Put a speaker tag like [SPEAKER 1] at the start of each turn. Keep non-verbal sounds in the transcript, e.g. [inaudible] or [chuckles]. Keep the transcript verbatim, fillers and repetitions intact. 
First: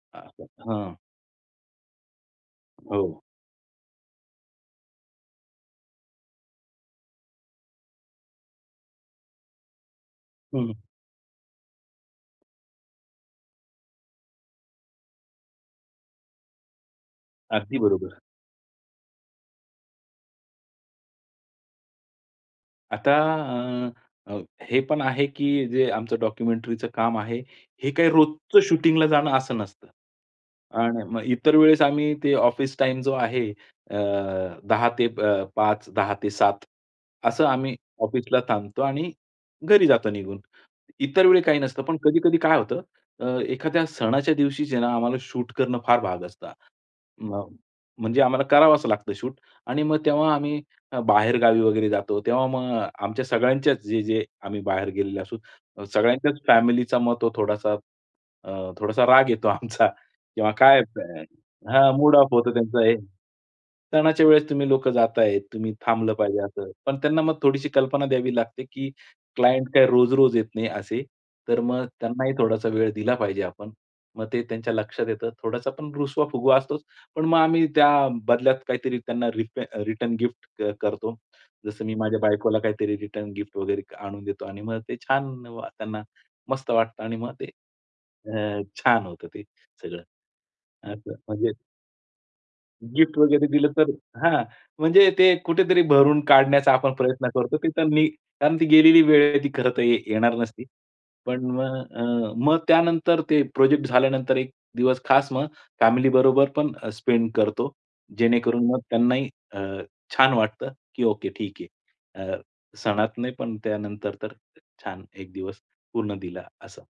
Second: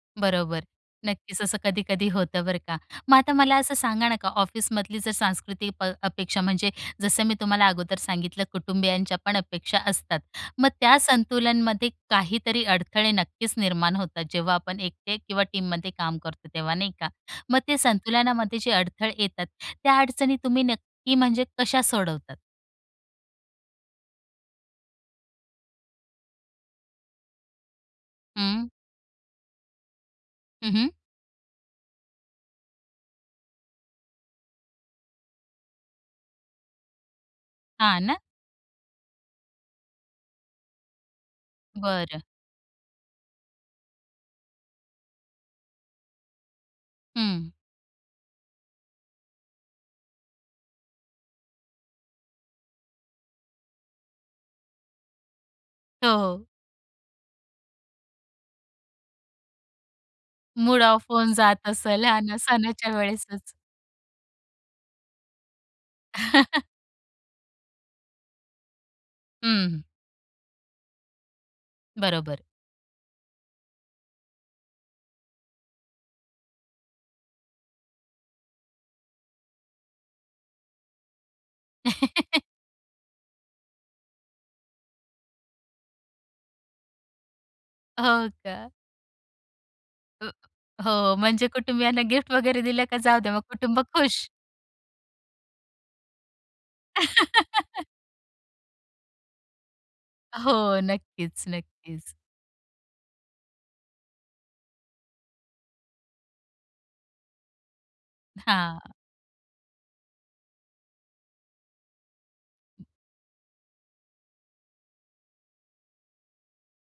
[SPEAKER 1] बरोबर,
[SPEAKER 2] हां.
[SPEAKER 1] नक्कीच असं कधी-कधी होतं बरं का. मग
[SPEAKER 2] हो.
[SPEAKER 1] आता मला असं सांगा नका, ऑफिसमधली जर सांस्कृतिक प अपेक्षा, म्हणजे जसं मी तुम्हाला अगोदर सांगितलं कुटुंबीयांच्या पण अपेक्षा असतात, मग
[SPEAKER 2] हं.
[SPEAKER 1] त्या संतुलनमध्ये काहीतरी अडथळे नक्कीच निर्माण होतात जेव्हा आपण एकटे किंवा टीममध्ये काम करतो तेव्हा, नाही का. मग
[SPEAKER 2] अगदी
[SPEAKER 1] ते
[SPEAKER 2] बरोबर.
[SPEAKER 1] संतुलनामध्ये जे अडथळे येतात, त्या अडचणी तुम्ही नक्की म्हणजे कशा सोडवतात?
[SPEAKER 2] आता अ, अ, हे पण आहे, की जे आमचं डॉक्युमेंटरीचं काम आहे, हे काही रोजचं
[SPEAKER 1] हं.
[SPEAKER 2] शूटिंगला जाणं असं नसतं
[SPEAKER 1] हं, हं.
[SPEAKER 2] आणि मग इतर वेळेस आम्ही ते ऑफिस टाईम जो आहे अ, दहा ते अ, पाच, दहा ते सात असं आम्ही
[SPEAKER 1] हां ना.
[SPEAKER 2] ऑफिसला थांबतो आणि घरी जातो निघून. इतर वेळी काही नसतं पण
[SPEAKER 1] बरं.
[SPEAKER 2] कधी-कधी काय होतं, अ, एखाद्या सणाच्या दिवशी जे आहे ना आम्हाला शूट करणं फार भाग असतं. मग
[SPEAKER 1] हं.
[SPEAKER 2] म्हणजे आम्हाला करावंच लागतं शूट आणि मग तेव्हा आम्ही अ, बाहेरगावी वगैरे जातो तेव्हा मग आमच्या सगळ्यांच्याच जे-जे आम्ही बाहेर गेलेले असू सगळ्यांच्याच
[SPEAKER 1] हो.
[SPEAKER 2] फॅमिलीचा मग तो थोडासा अ, थोडासा राग येतो आमचा किंवा काय
[SPEAKER 1] मूड ऑफ होऊन जात
[SPEAKER 2] हां,
[SPEAKER 1] असेल
[SPEAKER 2] मूड
[SPEAKER 1] हा
[SPEAKER 2] ऑफ
[SPEAKER 1] ना,
[SPEAKER 2] होतं त्यांचं
[SPEAKER 1] सणाच्या
[SPEAKER 2] हे.
[SPEAKER 1] वेळेसच.
[SPEAKER 2] सणाच्या वेळेस तुम्ही लोकं जाताय, तुम्ही थांबलं पाहिजे,
[SPEAKER 1] [chuckles]
[SPEAKER 2] असं पण त्यांना मग थोडीशी कल्पना द्यावी लागते, की क्लायंट
[SPEAKER 1] हं.
[SPEAKER 2] काय रोज-रोज येत नाही असे, तर मग त्यांनाही
[SPEAKER 1] बरोबर.
[SPEAKER 2] थोडासा वेळ दिला पाहिजे आपण, मग ते त्यांच्या लक्षात येतं. थोडासा पण रुसवा-फुगवा असतोच. पण मग आम्ही त्या बदल्यात काहीतरी त्यांना रीप रिटर्न गिफ्ट करतो. जसं मी माझ्या
[SPEAKER 1] [laughs]
[SPEAKER 2] बायकोला काहीतरी रिटर्न गिफ्ट वगैरे आणून देतो आणि मग ते छान त्यांना मस्त वाटतं आणि मग ते
[SPEAKER 1] हो
[SPEAKER 2] अ,
[SPEAKER 1] का?
[SPEAKER 2] छान होतं ते सगळं.
[SPEAKER 1] अ
[SPEAKER 2] असं
[SPEAKER 1] हो, म्हणजे
[SPEAKER 2] म्हणजे
[SPEAKER 1] कुटुंबियांना गिफ्ट वगैरे दिलं का
[SPEAKER 2] गिफ्ट
[SPEAKER 1] जाऊ द्या मग
[SPEAKER 2] वगैरे दिलं
[SPEAKER 1] कुटुंब
[SPEAKER 2] तर
[SPEAKER 1] खुश.
[SPEAKER 2] हां म्हणजे ते कुठेतरी भरून काढण्याचा आपण प्रयत्न करतो. ते
[SPEAKER 1] [laughs]
[SPEAKER 2] त्यांनी कारण ती गेलेली वेळ आहे ती खरं तर येणार नसती.
[SPEAKER 1] हो, नक्कीच,
[SPEAKER 2] पण मग
[SPEAKER 1] नक्कीच.
[SPEAKER 2] अ, मग त्यानंतर ते प्रोजेक्ट झाल्यानंतर एक दिवस खास मग फॅमिलीबरोबर पण स्पेंड करतो. जेणेकरून मग
[SPEAKER 1] हां.
[SPEAKER 2] त्यांनाही अ, छान वाटतं, की ओके ठीक आहे. अ, सणात नाही पण त्यानंतर तर छान एक दिवस पूर्ण दिला असं.